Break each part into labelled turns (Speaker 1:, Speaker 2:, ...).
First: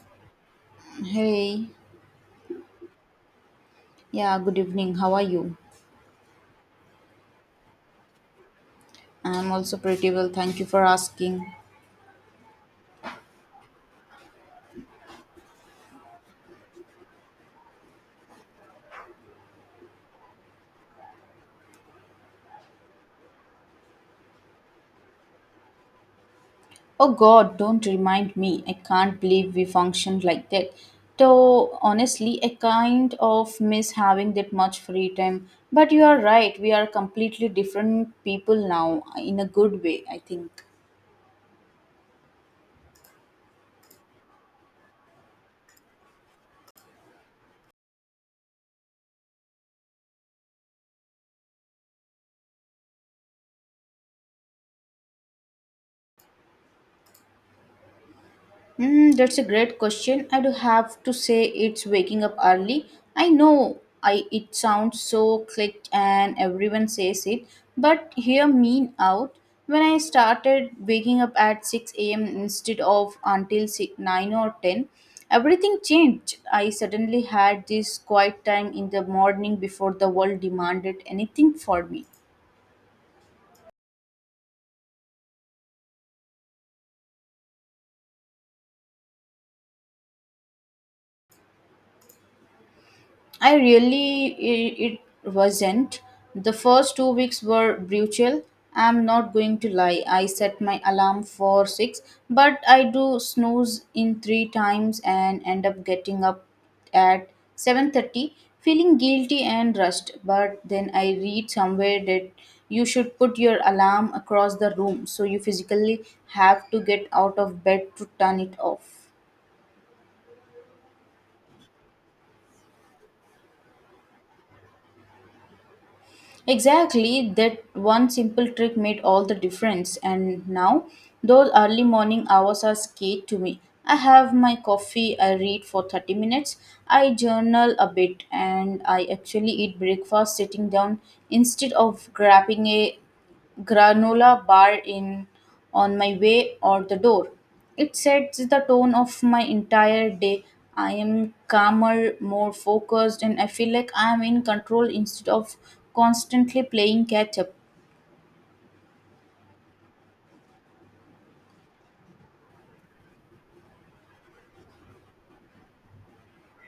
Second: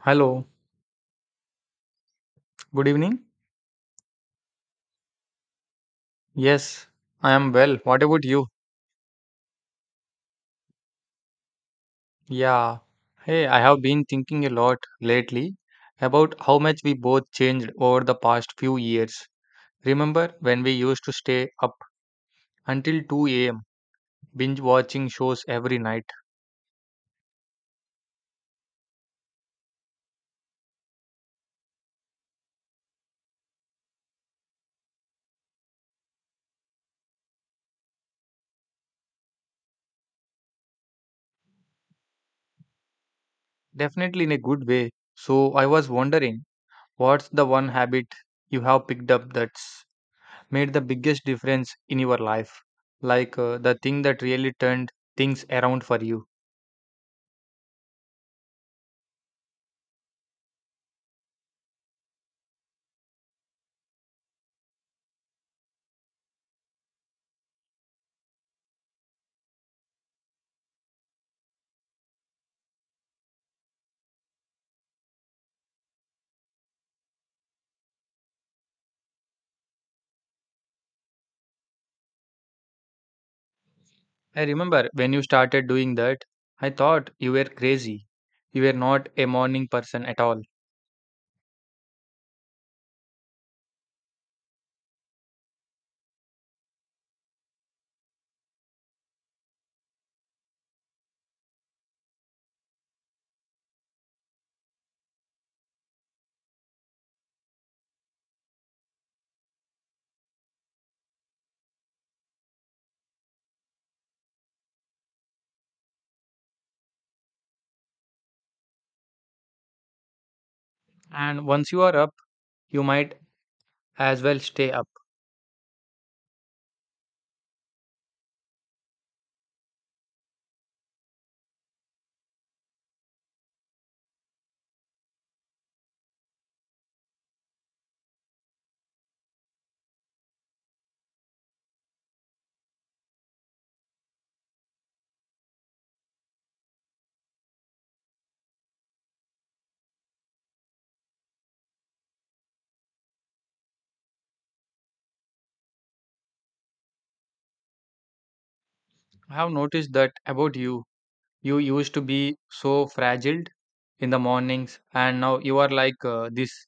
Speaker 1: Hello,
Speaker 2: Hey,
Speaker 1: good evening.
Speaker 2: yeah, good evening. How are you?
Speaker 1: Yes, I am well. What about you?
Speaker 2: I'm also pretty well. Thank you for asking.
Speaker 1: Yeah. Hey, I have been thinking a lot lately about how much we both changed over the past few years. Remember when we used to stay up until 2 a.m., binge watching shows every night?
Speaker 2: Oh God, don't remind me. I can't believe we functioned like that. Though honestly, I kind of miss having that much free time. But you are right. We are completely different people now, in a good way, I think.
Speaker 1: Definitely in a good way. So I was wondering, what's the one habit you have picked up that's made the biggest difference in your life? The thing that really turned things around for you?
Speaker 2: Mm, that's a great question. I do have to say it's waking up early. I know I it sounds so clicked and everyone says it, but hear me out. When I started waking up at 6 a.m. instead of until 6, 9 or 10, everything changed. I suddenly had this quiet time in the morning before the world demanded anything for me.
Speaker 1: I remember when you started doing that, I thought you were crazy. You were not a morning person at all.
Speaker 2: I really it wasn't. The first 2 weeks were brutal. I'm not going to lie. I set my alarm for 6, but I do snooze in 3 times and end up getting up at 7:30 feeling guilty and rushed. But then I read somewhere that you should put your alarm across the room so you physically have to get out of bed to turn it off.
Speaker 1: And once you are up, you might as well stay up.
Speaker 2: Exactly, that one simple trick made all the difference. And now, those early morning hours are scared to me. I have my coffee, I read for 30 minutes, I journal a bit, and I actually eat breakfast sitting down instead of grabbing a granola bar in on my way out the door. It sets the tone of my entire day. I am calmer, more focused, and I feel like I am in control instead of constantly playing catch up.
Speaker 1: I have noticed that about you. You used to be so fragile in the mornings, and now you are this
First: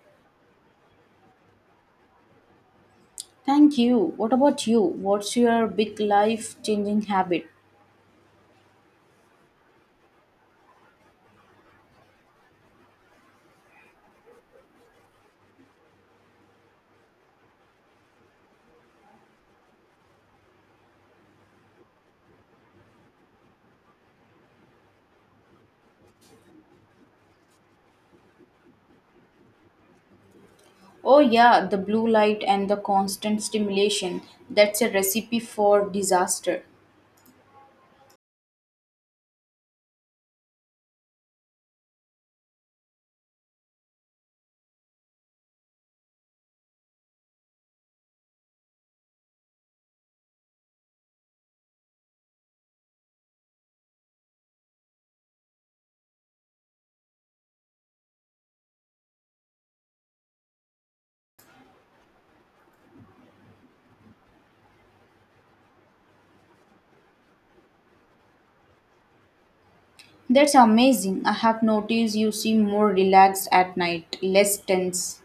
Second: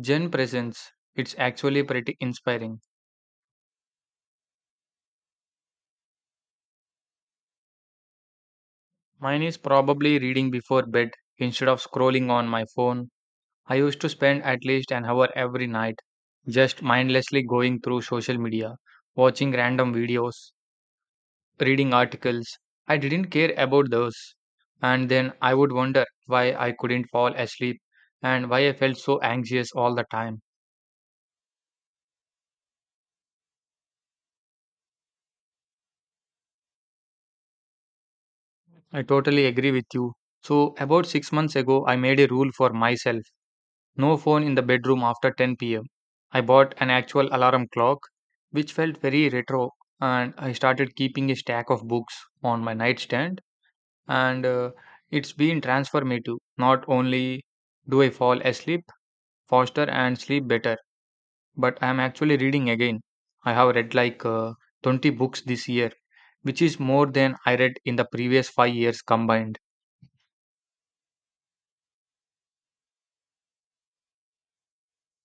Speaker 1: gen presence. It's actually pretty inspiring.
Speaker 2: Thank you. What about you? What's your big life changing habit?
Speaker 1: Mine is probably reading before bed instead of scrolling on my phone. I used to spend at least an hour every night just mindlessly going through social media, watching random videos, reading articles. I didn't care about those. And then I would wonder why I couldn't fall asleep and why I felt so anxious all the time.
Speaker 2: Oh, yeah, the blue light and the constant stimulation. That's a recipe for disaster.
Speaker 1: I totally agree with you. So, about 6 months ago, I made a rule for myself. No phone in the bedroom after 10 pm. I bought an actual alarm clock, which felt very retro, and I started keeping a stack of books on my nightstand. And It's been transformative. Not only do I fall asleep faster and sleep better, but I am actually reading again. I have read 20 books this year, which is more than I read in the previous 5 years combined.
Speaker 2: That's amazing. I have noticed you seem more relaxed at night, less tense.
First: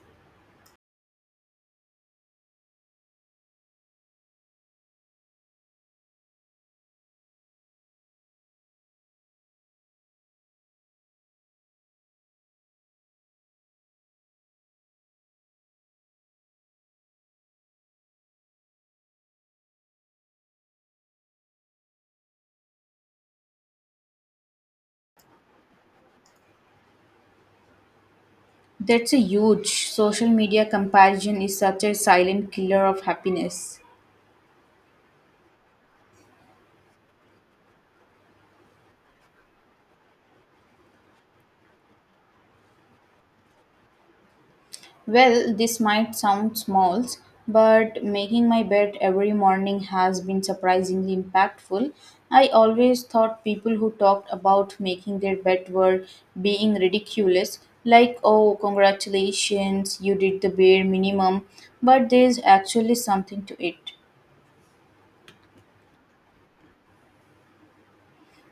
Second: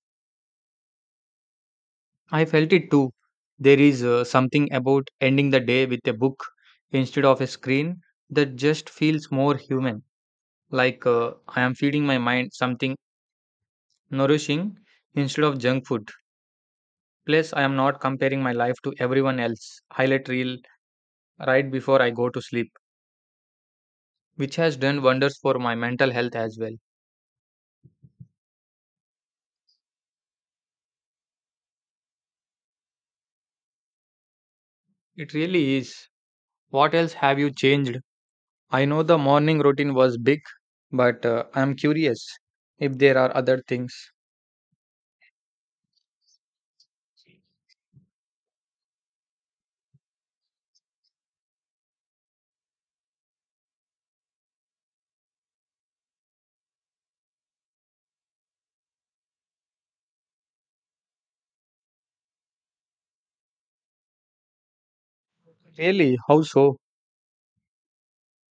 Speaker 1: I felt it too. There is Something about ending the day with a book instead of a screen that just feels more human. I am feeding my mind something nourishing instead of junk food. Plus, I am not comparing my life to everyone else. Highlight reel right before I go to sleep, which has done wonders for my mental health as well.
Speaker 2: That's a huge social media comparison is such a silent killer of happiness.
Speaker 1: It really is. What else have you changed? I know the morning routine was big, but I am curious if there are other things.
Speaker 2: Well, this might sound small, but making my bed every morning has been surprisingly impactful. I always thought people who talked about making their bed were being ridiculous, like, oh, congratulations, you did the bare minimum, but there's actually something to it.
Speaker 1: Really, how so?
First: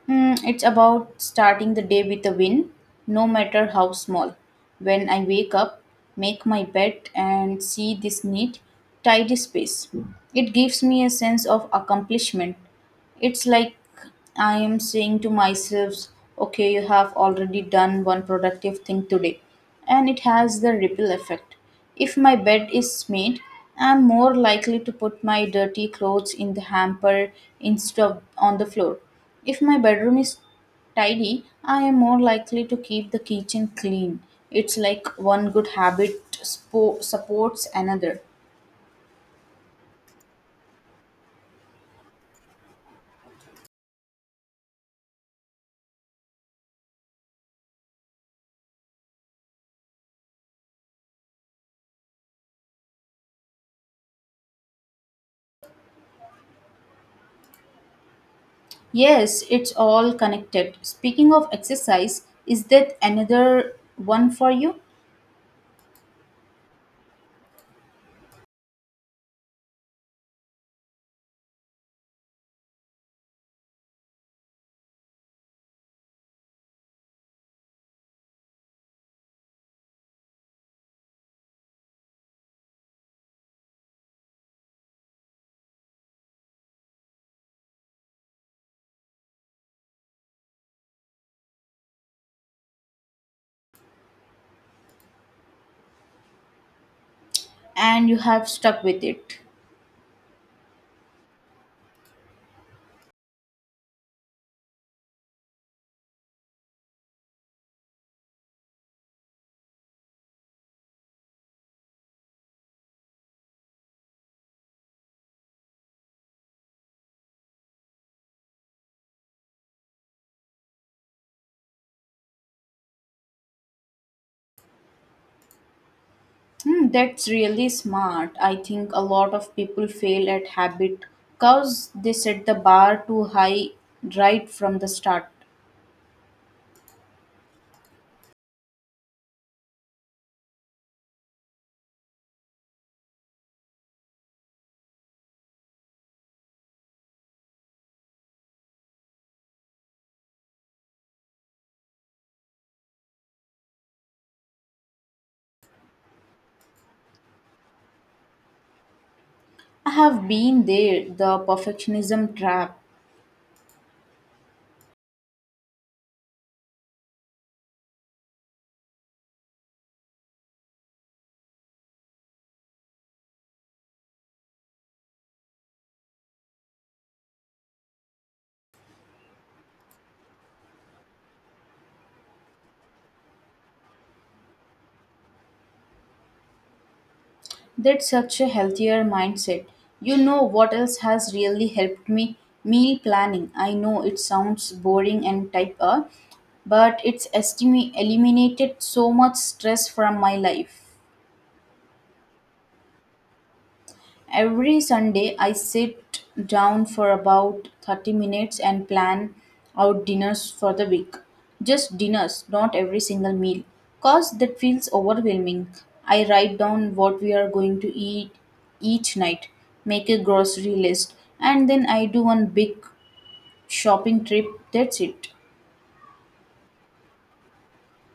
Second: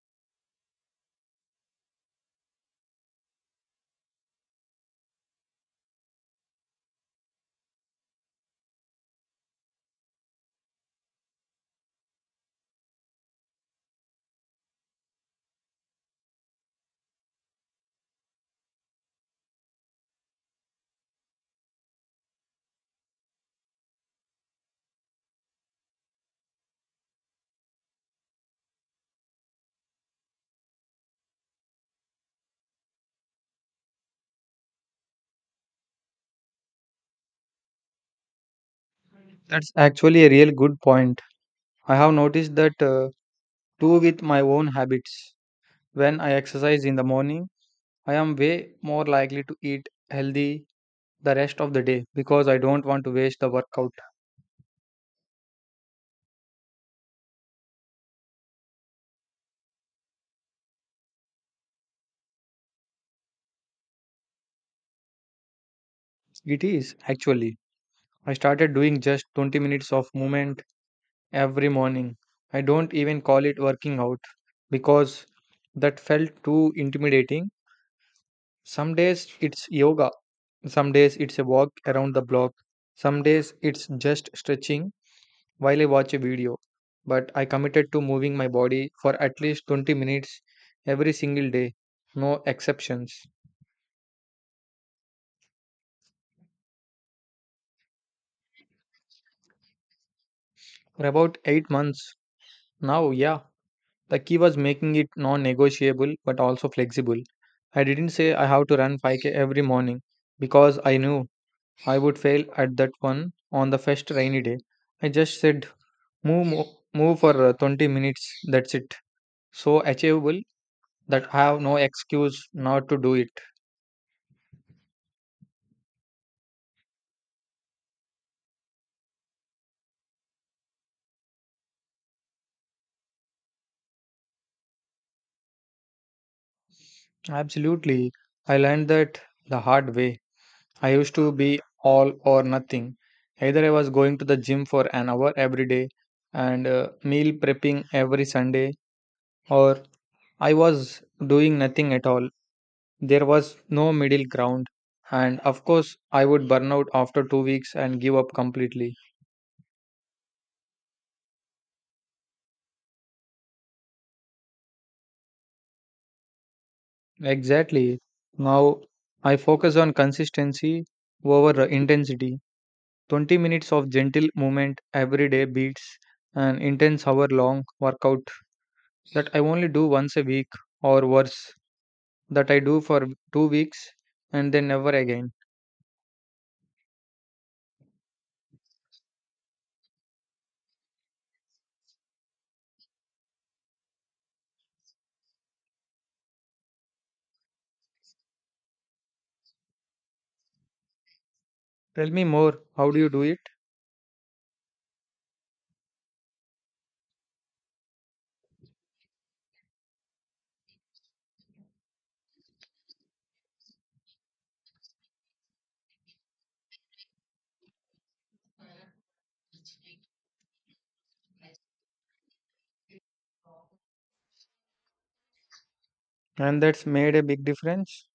Speaker 2: It's about starting the day with a win, no matter how small. When I wake up, make my bed and see this neat, tidy space. It gives me a sense of accomplishment. It's like I am saying to myself, okay, you have already done one productive thing today. And it has the ripple effect. If my bed is made, I'm more likely to put my dirty clothes in the hamper instead of on the floor. If my bedroom is tidy, I am more likely to keep the kitchen clean. It's like one good habit supports another.
Speaker 1: That's actually a real good point. I have noticed that too with my own habits. When I exercise in the morning, I am way more likely to eat healthy the rest of the day because I don't want to waste the workout.
Speaker 2: Yes, it's all connected. Speaking of exercise, is that another one for you?
Speaker 1: It is, actually. I started doing just 20 minutes of movement every morning. I don't even call it working out because that felt too intimidating. Some days it's yoga, some days it's a walk around the block, some days it's just stretching while I watch a video, but I committed to moving my body for at least 20 minutes every single day, no exceptions.
Speaker 2: And you have stuck with it.
Speaker 1: For about 8 months now, yeah, the key was making it non negotiable but also flexible. I didn't say I have to run 5k every morning because I knew I would fail at that one on the first rainy day. I just said move for 20 minutes. That's it. So achievable that I have no excuse not to do it.
Speaker 2: That's really smart. I think a lot of people fail at habit because they set the bar too high right from the start.
Speaker 1: Absolutely. I learned that the hard way. I used to be all or nothing. Either I was going to the gym for an hour every day and meal prepping every Sunday, or I was doing nothing at all. There was no middle ground. And of course, I would burn out after 2 weeks and give up completely.
Speaker 2: I have been there, the perfectionism trap.
Speaker 1: Exactly. Now I focus on consistency over intensity. 20 minutes of gentle movement every day beats an intense hour long workout that I only do once a week, or worse, that I do for 2 weeks and then never again.
Speaker 2: That's such a healthier mindset. You know what else has really helped me? Meal planning. I know it sounds boring and type A, but it's eliminated so much stress from my life.
Speaker 1: Tell me more, how do you do it?
Speaker 2: Every Sunday, I sit down for about 30 minutes and plan out dinners for the week. Just dinners, not every single meal, because that feels overwhelming. I write down what we are going to eat each night, make a grocery list, and then I do one big shopping trip. That's it.
Speaker 1: And that's made a big difference.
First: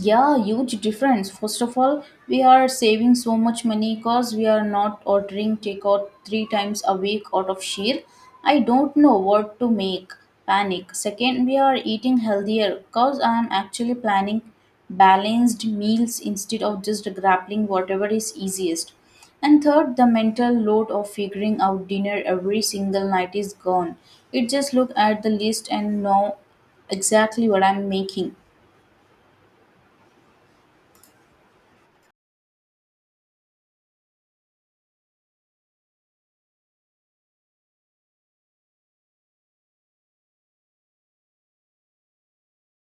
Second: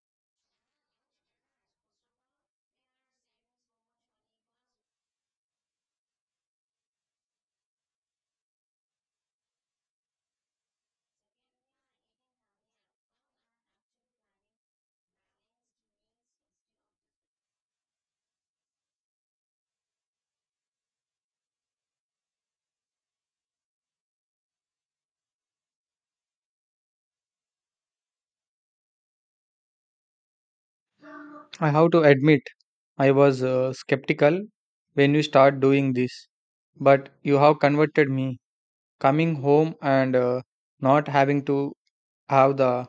Speaker 2: Yeah, huge difference. First of all, we are saving so much money because we are not ordering takeout 3 times a week out of sheer. I don't know what to make. Panic. Second, we are eating healthier because I am actually planning balanced meals instead of just grappling whatever is easiest. And third, the mental load of figuring out dinner every single night is gone. It just look at the list and know exactly what I'm making.
Speaker 1: I have to admit, I was skeptical when you start doing this, but you have converted me. Coming home and not having to have the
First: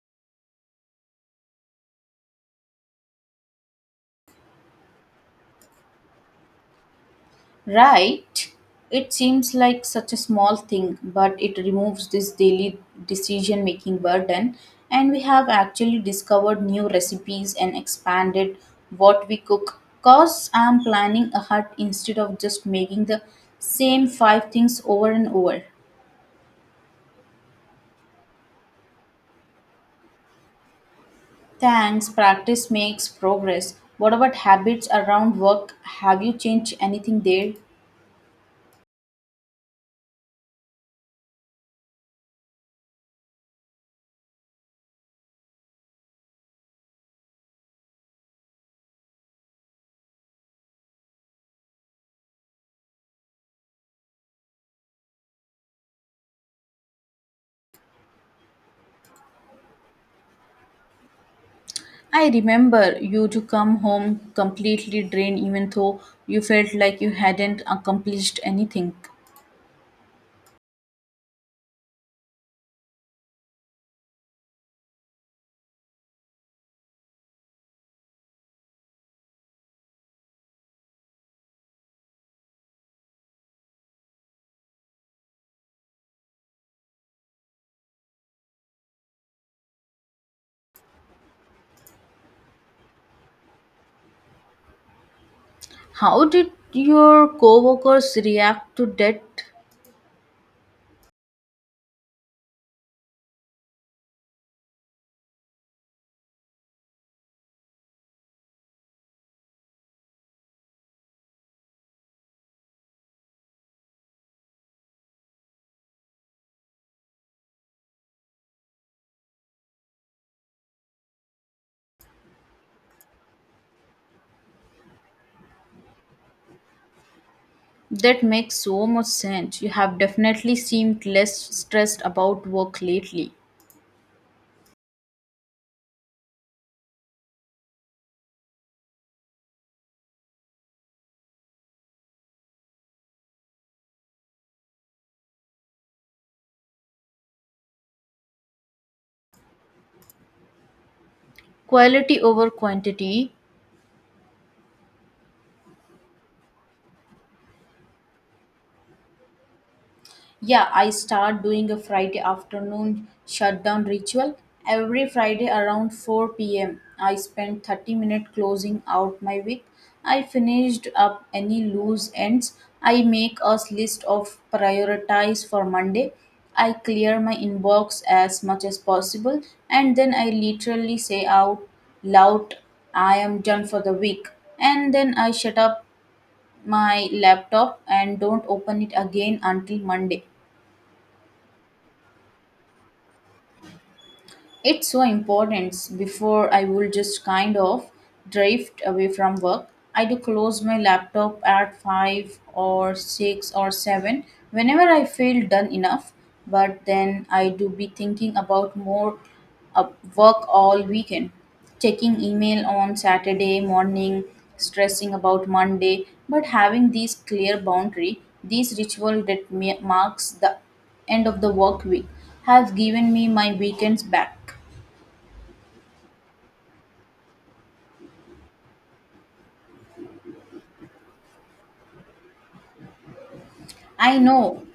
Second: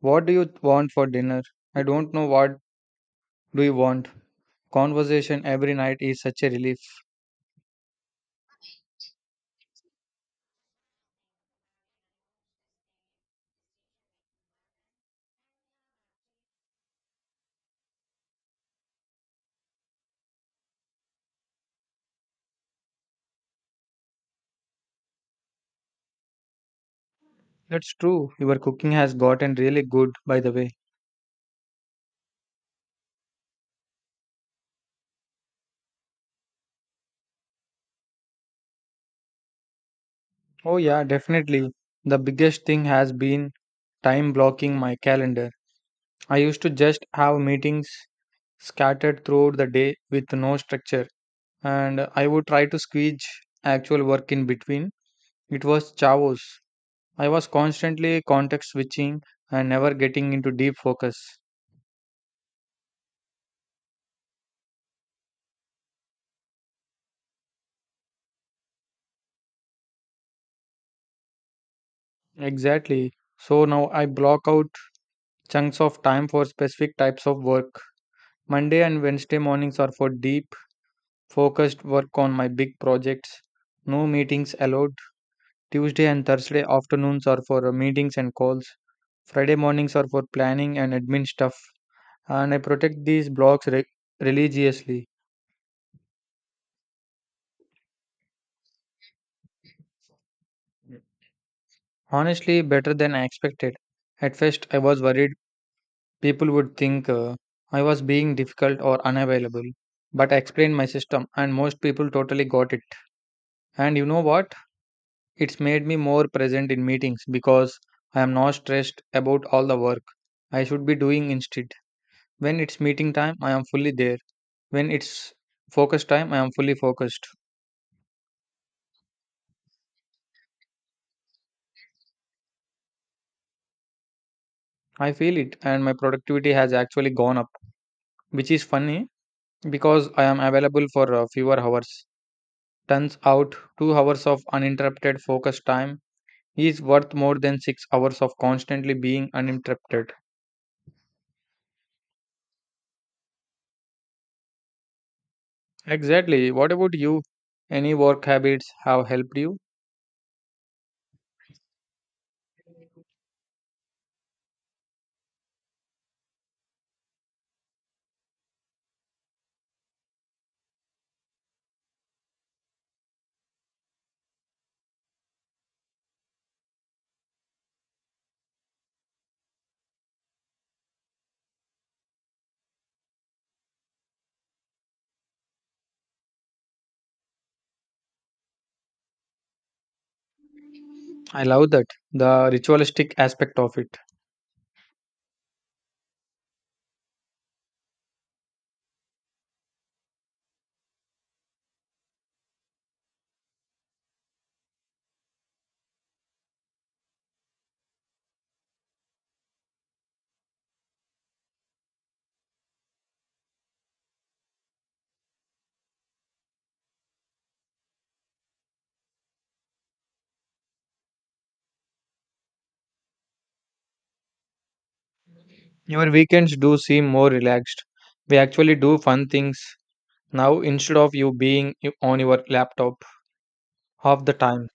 Speaker 1: "what do you want for dinner?" "I don't know, what do you want?" conversation every night is such a relief.
Speaker 2: Right? It seems like such a small thing, but it removes this daily decision making burden. And we have actually discovered new recipes and expanded what we cook. Cause I'm planning ahead instead of just making the same five things over and over.
Speaker 1: That's true. Your cooking has gotten really good, by the way.
Speaker 2: Thanks, practice makes progress. What about habits around work? Have you changed anything there?
Speaker 1: Oh, yeah, definitely. The biggest thing has been time blocking my calendar. I used to just have meetings scattered throughout the day with no structure, and I would try to squeeze actual work in between. It was chaos. I was constantly context switching and never getting into deep focus.
Speaker 2: I remember you to come home completely drained even though you felt like you hadn't accomplished anything.
Speaker 1: Exactly. So now I block out chunks of time for specific types of work. Monday and Wednesday mornings are for deep, focused work on my big projects. No meetings allowed. Tuesday and Thursday afternoons are for meetings and calls. Friday mornings are for planning and admin stuff. And I protect these blocks religiously.
Speaker 2: How did your coworkers react to that?
Speaker 1: Honestly, better than I expected. At first, I was worried people would think I was being difficult or unavailable. But I explained my system, and most people totally got it. And you know what? It's made me more present in meetings because I am not stressed about all the work I should be doing instead. When it's meeting time, I am fully there. When it's focus time, I am fully focused.
Speaker 2: That makes so much sense. You have definitely seemed less stressed about work lately.
Speaker 1: I feel it, and my productivity has actually gone up, which is funny because I am available for fewer hours. Turns out, 2 hours of uninterrupted focus time is worth more than 6 hours of constantly being uninterrupted.
Speaker 2: Quality over quantity.
Speaker 1: Exactly. What about you? Any work habits have helped you?
Speaker 2: Yeah, I start doing a Friday afternoon shutdown ritual. Every Friday around 4 p.m., I spend 30 minutes closing out my week. I finished up any loose ends. I make a list of priorities for Monday. I clear my inbox as much as possible and then I literally say out loud, I am done for the week. And then I shut up my laptop and don't open it again until Monday.
Speaker 1: I love that, the ritualistic aspect of it.
Speaker 2: It's so important. Before I will just kind of drift away from work. I do close my laptop at 5 or 6 or 7 whenever I feel done enough. But then I do be thinking about more uh, work all weekend. Checking email on Saturday morning, stressing about Monday. But having these clear boundary, these ritual that marks the end of the work week, has given me my weekends back.
Speaker 1: Your weekends do seem more relaxed. We actually do fun things now instead of you being on your laptop
Speaker 2: I
Speaker 1: half the
Speaker 2: know.
Speaker 1: time.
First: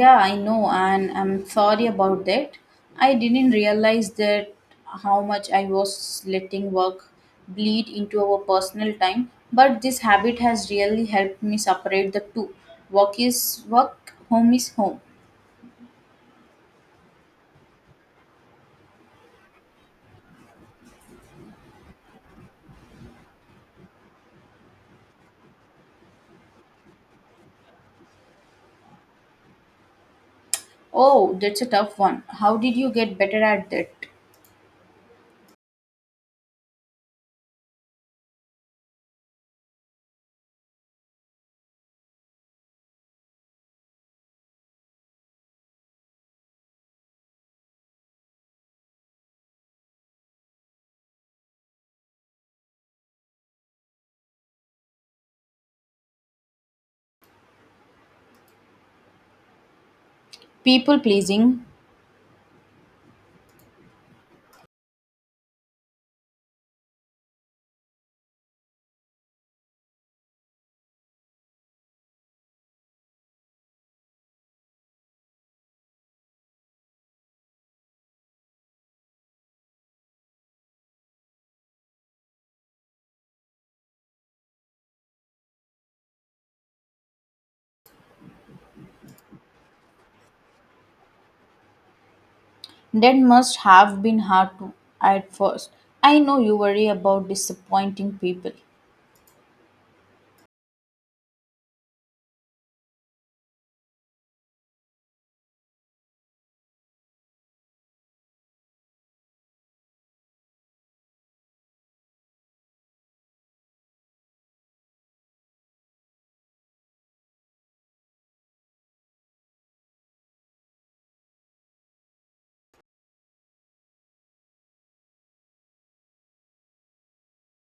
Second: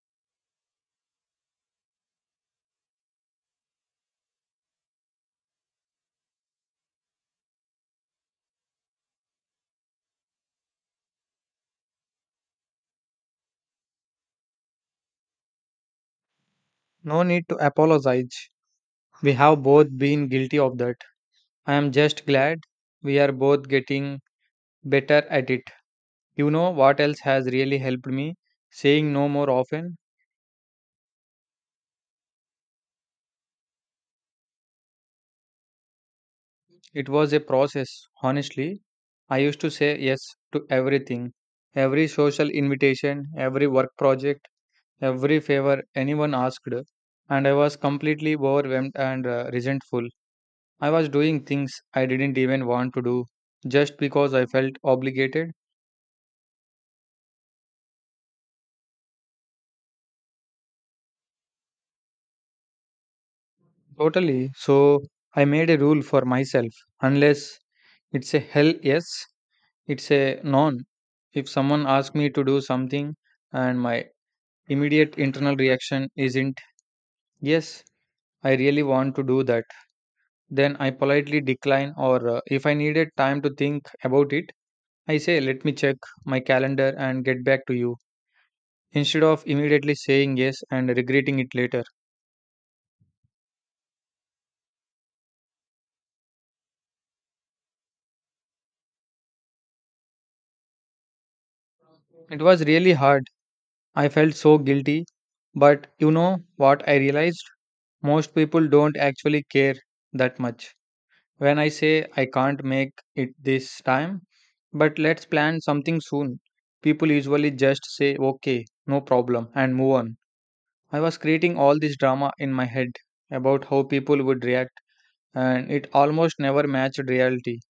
Speaker 2: Yeah, I know, and I'm sorry about that. I didn't realize that how much I was letting work bleed into our personal time, but this habit has really helped me separate the two. Work is work, home is home.
Speaker 1: No need to apologize. We have both been guilty of that. I am just glad we are both getting better at it. You know what else has really helped me? Saying no more often.
Speaker 2: Oh, that's a tough one. How did you get better at that?
Speaker 1: It was a process, honestly. I used to say yes to everything, every social invitation, every work project, every favor anyone asked, and I was completely overwhelmed and resentful. I was doing things I didn't even want to do just because I felt obligated.
Speaker 2: People pleasing,
Speaker 1: Totally. So I made a rule for myself: unless it's a hell yes, it's a non. If someone asks me to do something and my immediate internal reaction isn't, yes, I really want to do that, then I politely decline, or if I needed time to think about it, I say, let me check my calendar and get back to you, instead of immediately saying yes and regretting it later.
Speaker 2: that must have been hard to at first. I know you worry about disappointing people.
Speaker 1: It was really hard. I felt so guilty. But you know what I realized? Most people don't actually care that much. When I say I can't make it this time, but let's plan something soon, people usually just say, okay, no problem, and move on. I was creating all this drama in my head about how people would react, and it almost never matched reality.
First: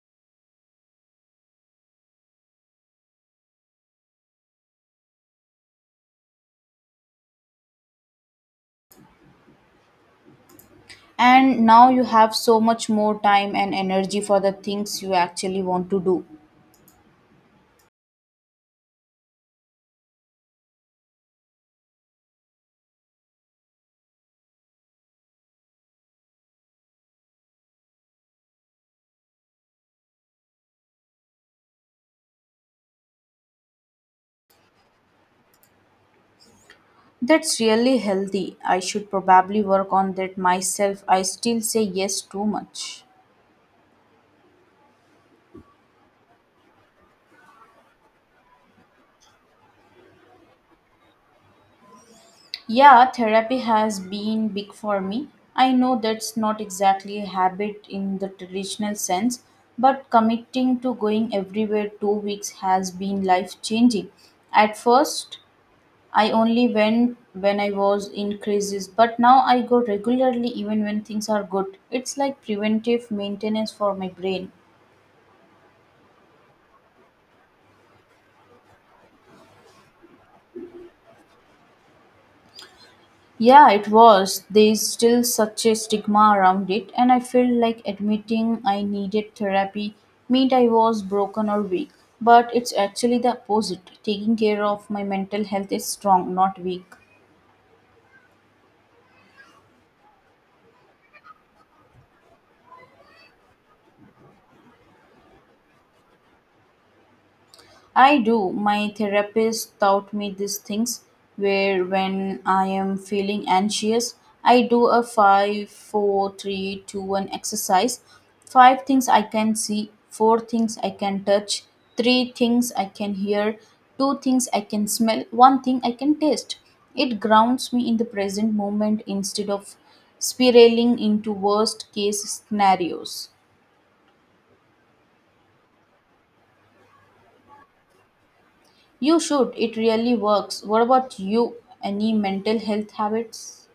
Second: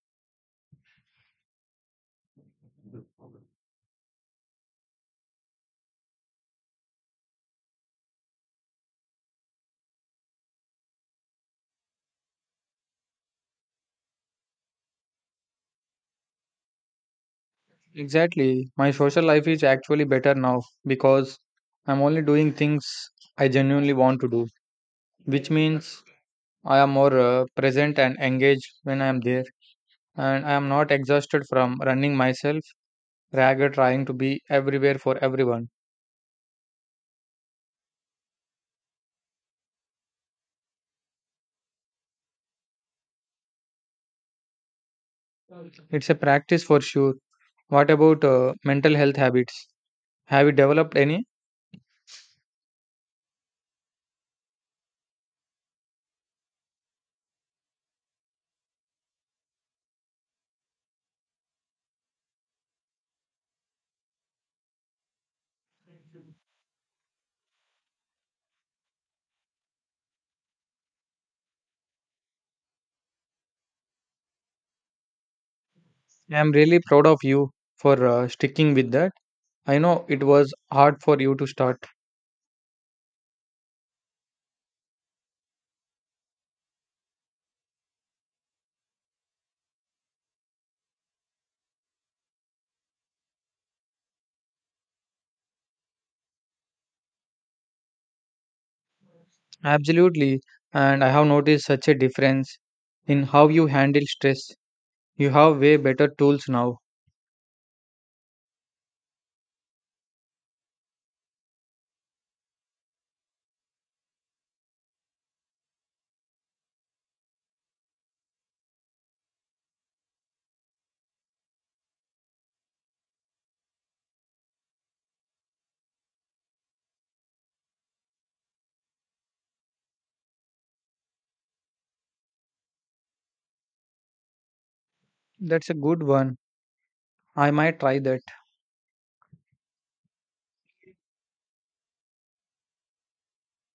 Speaker 2: And now you have so much more time and energy for the things you actually want to do.
Speaker 1: Exactly, my social life is actually better now because I'm only doing things I genuinely want to do, which means I am more present and engaged when I am there, and I am not exhausted from running myself rather trying to be everywhere for everyone.
Speaker 2: That's really healthy. I should probably work on that myself. I still say yes too much.
Speaker 1: It's a practice for sure. What about mental health habits? Have you developed any?
Speaker 2: Yeah, therapy has been big for me. I know that's not exactly a habit in the traditional sense, but committing to going everywhere 2 weeks has been life changing. At first, I only went when I was in crisis, but now I go regularly even when things are good. It's like preventive maintenance for my brain.
Speaker 1: I'm really proud of you for sticking with that. I know it was hard for you to start.
Speaker 2: Yeah, it was. There's still such a stigma around it, and I feel like admitting I needed therapy meant I was broken or weak. But it's actually the opposite. Taking care of my mental health is strong, not weak.
Speaker 1: Absolutely. And I have noticed such a difference in how you handle stress. You have way better tools now.
Speaker 2: I do. My therapist taught me these things where when I am feeling anxious, I do a five, four, three, two, one exercise. 5 things I can see, 4 things I can touch, 3 things I can hear, 2 things I can smell, 1 thing I can taste. It grounds me in the present moment instead of spiraling into worst case scenarios.
Speaker 1: That's a good one. I might try that.
Speaker 2: You should, it really works. What about you? Any mental health habits?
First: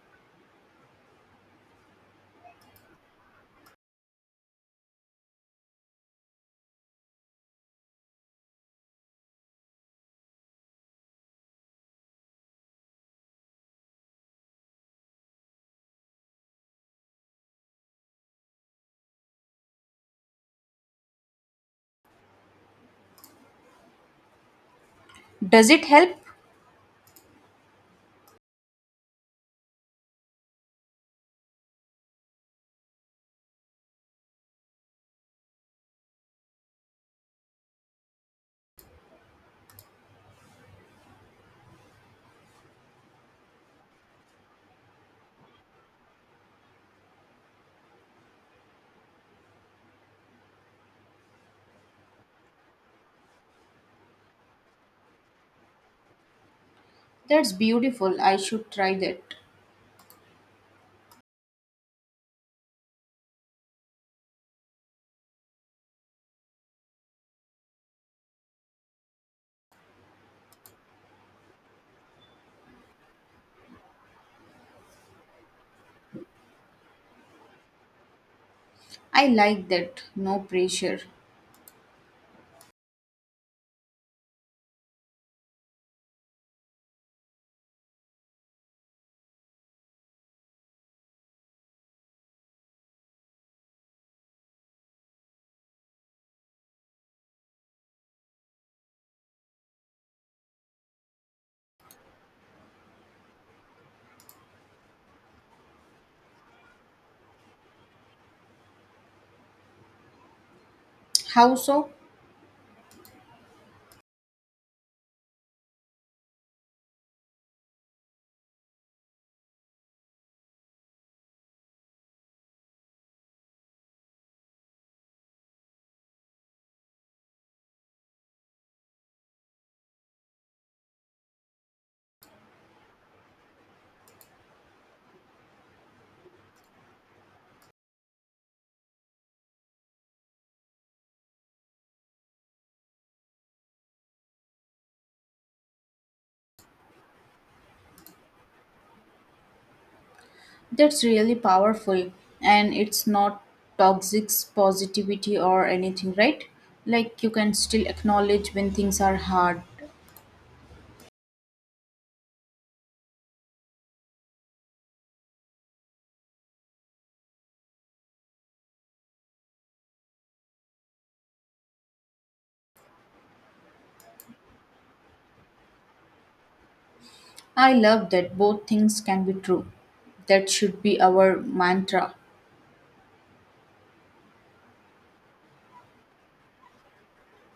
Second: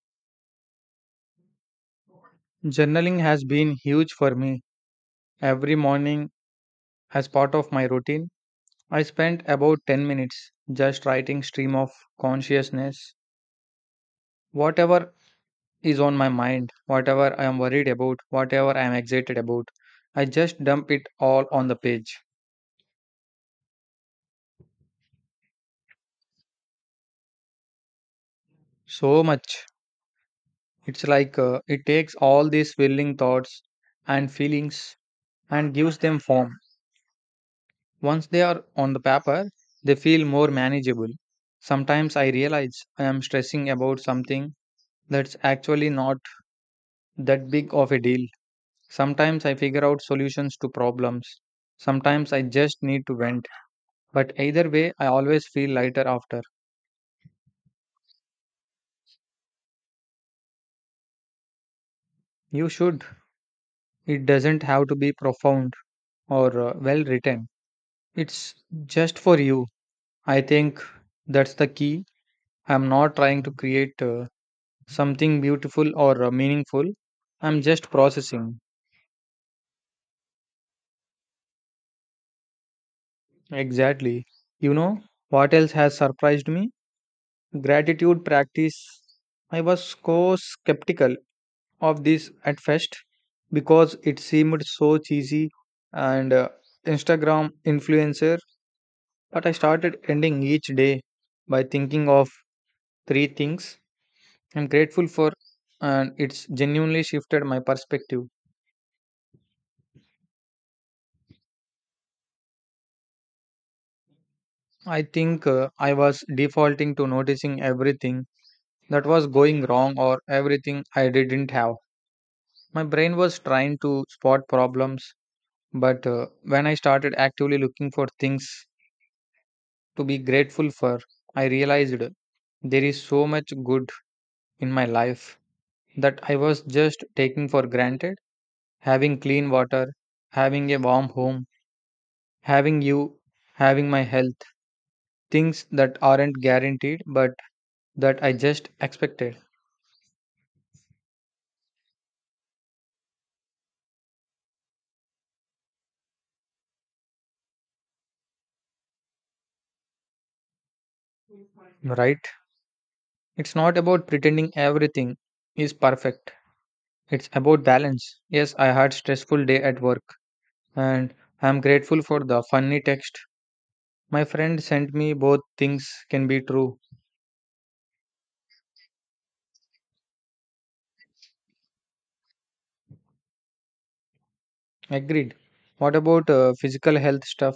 Speaker 1: Journaling has been huge for me. Every morning, as part of my routine, I spent about 10 minutes just writing stream of consciousness. Whatever is on my mind, whatever I am worried about, whatever I am excited about, I just dump it all on the page.
Speaker 2: Does it help?
Speaker 1: So much. It takes all these swirling thoughts and feelings and gives them form. Once they are on the paper, they feel more manageable. Sometimes I realize I am stressing about something that's actually not that big of a deal. Sometimes I figure out solutions to problems. Sometimes I just need to vent. But either way, I always feel lighter after.
Speaker 2: That's beautiful. I should try that.
Speaker 1: You should. It doesn't have to be profound or well written. It's just for you. I think that's the key. I'm not trying to create something beautiful or meaningful. I'm just processing.
Speaker 2: I like that. No pressure.
Speaker 1: Exactly. You know, what else has surprised me? Gratitude practice. I was so skeptical of this at first because it seemed so cheesy and Instagram influencer, but I started ending each day by thinking of 3 things I'm grateful for, and it's genuinely shifted my perspective.
Speaker 2: How so?
Speaker 1: I was defaulting to noticing everything that was going wrong or everything I didn't have. My brain was trying to spot problems, but when I started actively looking for things to be grateful for, I realized there is so much good in my life that I was just taking for granted. Having clean water, having a warm home, having you, having my health, things that aren't guaranteed but that I just expected,
Speaker 2: That's really powerful. And it's not toxic positivity or anything, right? Like you can still acknowledge when things are hard.
Speaker 1: right? It's not about pretending everything is perfect. It's about balance. Yes, I had stressful day at work and I am grateful for the funny text my friend sent me. Both things can be true.
Speaker 2: I love that both things can be true. That should be our mantra.
Speaker 1: Agreed. What about physical health stuff?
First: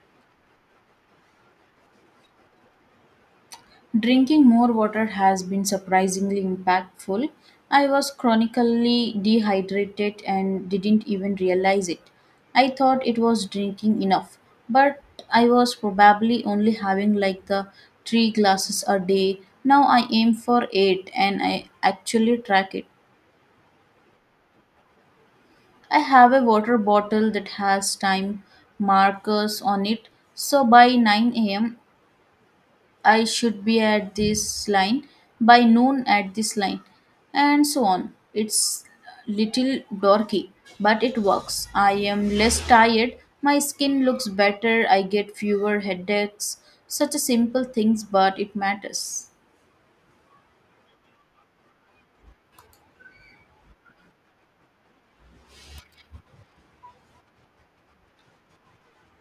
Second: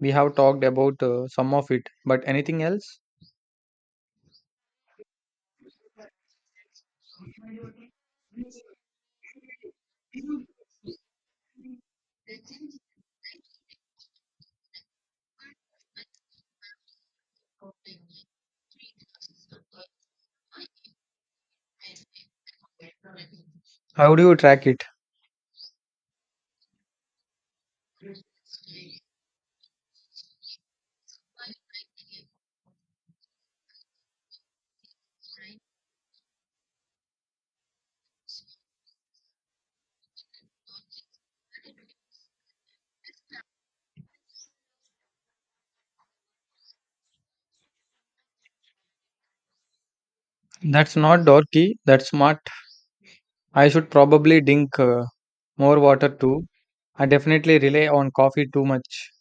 Speaker 1: We have talked about some of it, but anything else?
Speaker 2: Drinking more water has been surprisingly impactful. I was chronically dehydrated and didn't even realize it. I thought it was drinking enough, but I was probably only having like the 3 glasses a day. Now I aim for 8 and I actually track it.
Speaker 1: How do you track it?
Speaker 2: I have a water bottle that has time markers on it, so by 9 a.m. I should be at this line by noon at this line, and so on. It's little dorky, but it works. I am less tired, my skin looks better, I get fewer headaches. Such a simple things, but it matters.
Speaker 1: That's not dorky, that's smart. I should probably drink more water too. I definitely rely on coffee too much.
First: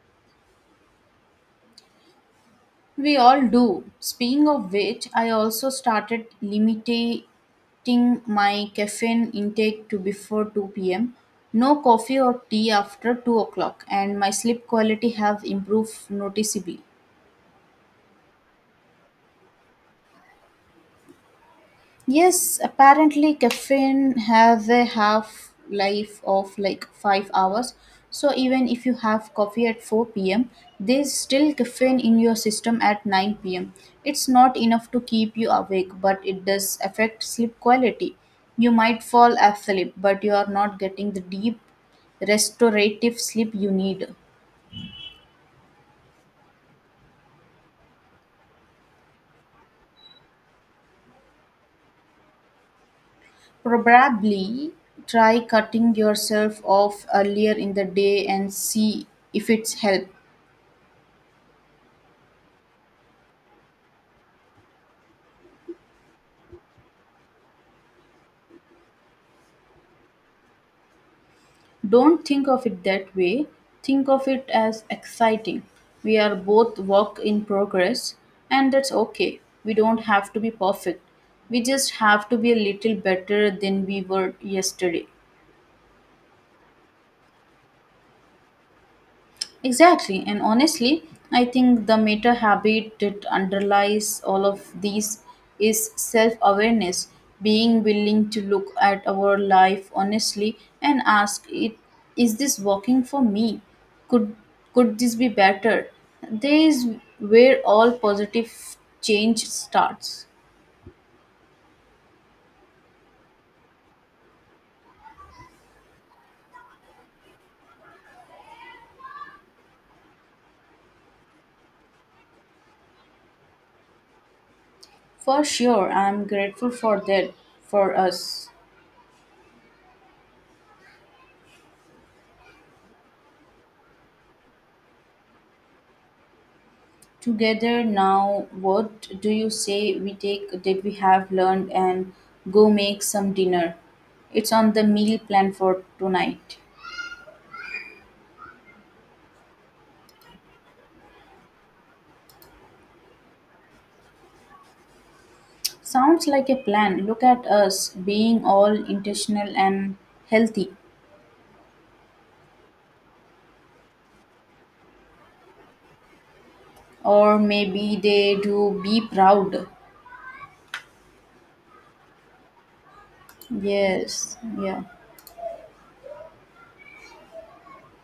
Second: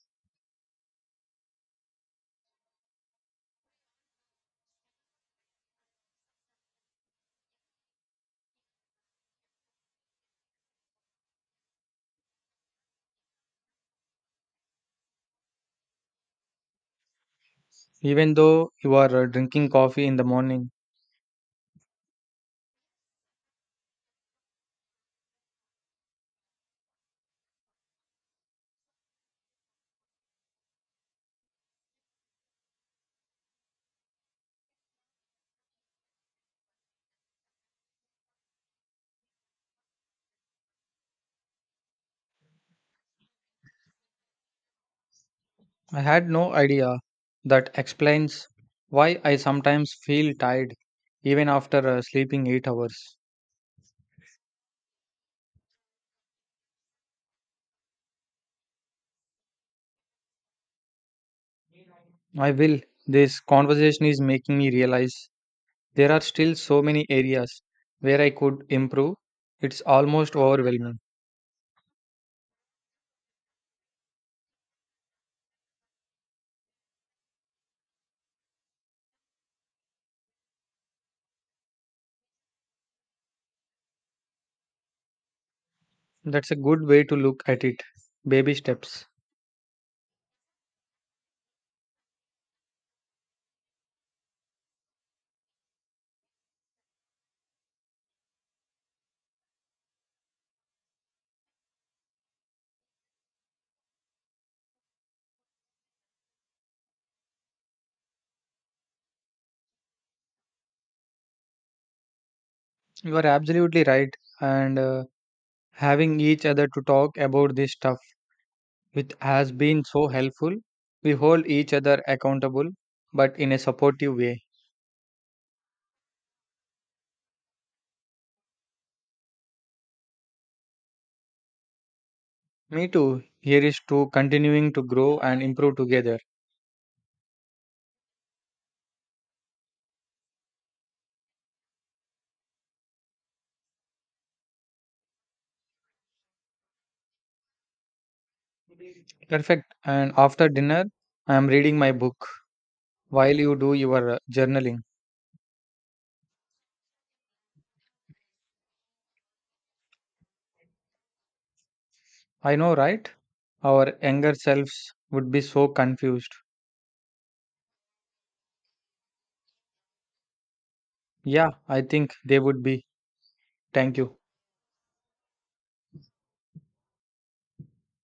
Speaker 2: We all do. Speaking of which, I also started limiting my caffeine intake to before 2 pm. No coffee or tea after 2 o'clock, and my sleep quality have improved noticeably.
Speaker 1: Even though you are drinking coffee in the morning.
Speaker 2: Yes, apparently caffeine has a half life of like 5 hours. So even if you have coffee at 4 p.m., there's still caffeine in your system at 9 p.m. It's not enough to keep you awake, but it does affect sleep quality. You might fall asleep, but you are not getting the deep restorative sleep you need.
Speaker 1: I had no idea. That explains why I sometimes feel tired even after sleeping 8 hours.
Speaker 2: Probably try cutting yourself off earlier in the day and see if it's help.
Speaker 1: I will. This conversation is making me realize there are still so many areas where I could improve. It's almost overwhelming.
Speaker 2: Don't think of it that way. Think of it as exciting. We are both work in progress, and that's okay. We don't have to be perfect. We just have to be a little better than we were yesterday.
Speaker 1: That's a good way to look at it. Baby steps.
Speaker 2: Exactly, and honestly, I think the meta habit that underlies all of these is self awareness, being willing to look at our life honestly and ask it is this working for me? Could could this be better? There is where all positive change starts.
Speaker 1: You are absolutely right. And Having each other to talk about this stuff, which has been so helpful. We hold each other accountable, but in a supportive way.
Speaker 2: For sure, I am grateful for that for us.
Speaker 1: Me too. Here is to continuing to grow and improve together.
Speaker 2: Together now, what do you say we take that we have learned and go make some dinner? It's on the meal plan for tonight.
Speaker 1: Perfect. And after dinner, I am reading my book while you do your journaling.
Speaker 2: Sounds like a plan. Look at us being all intentional and healthy.
Speaker 1: I know, right? Our younger selves would be so confused.
Speaker 2: Or maybe they do be proud.
Speaker 1: Yeah, I think they would be. Thank you.
Speaker 2: Yes, yeah.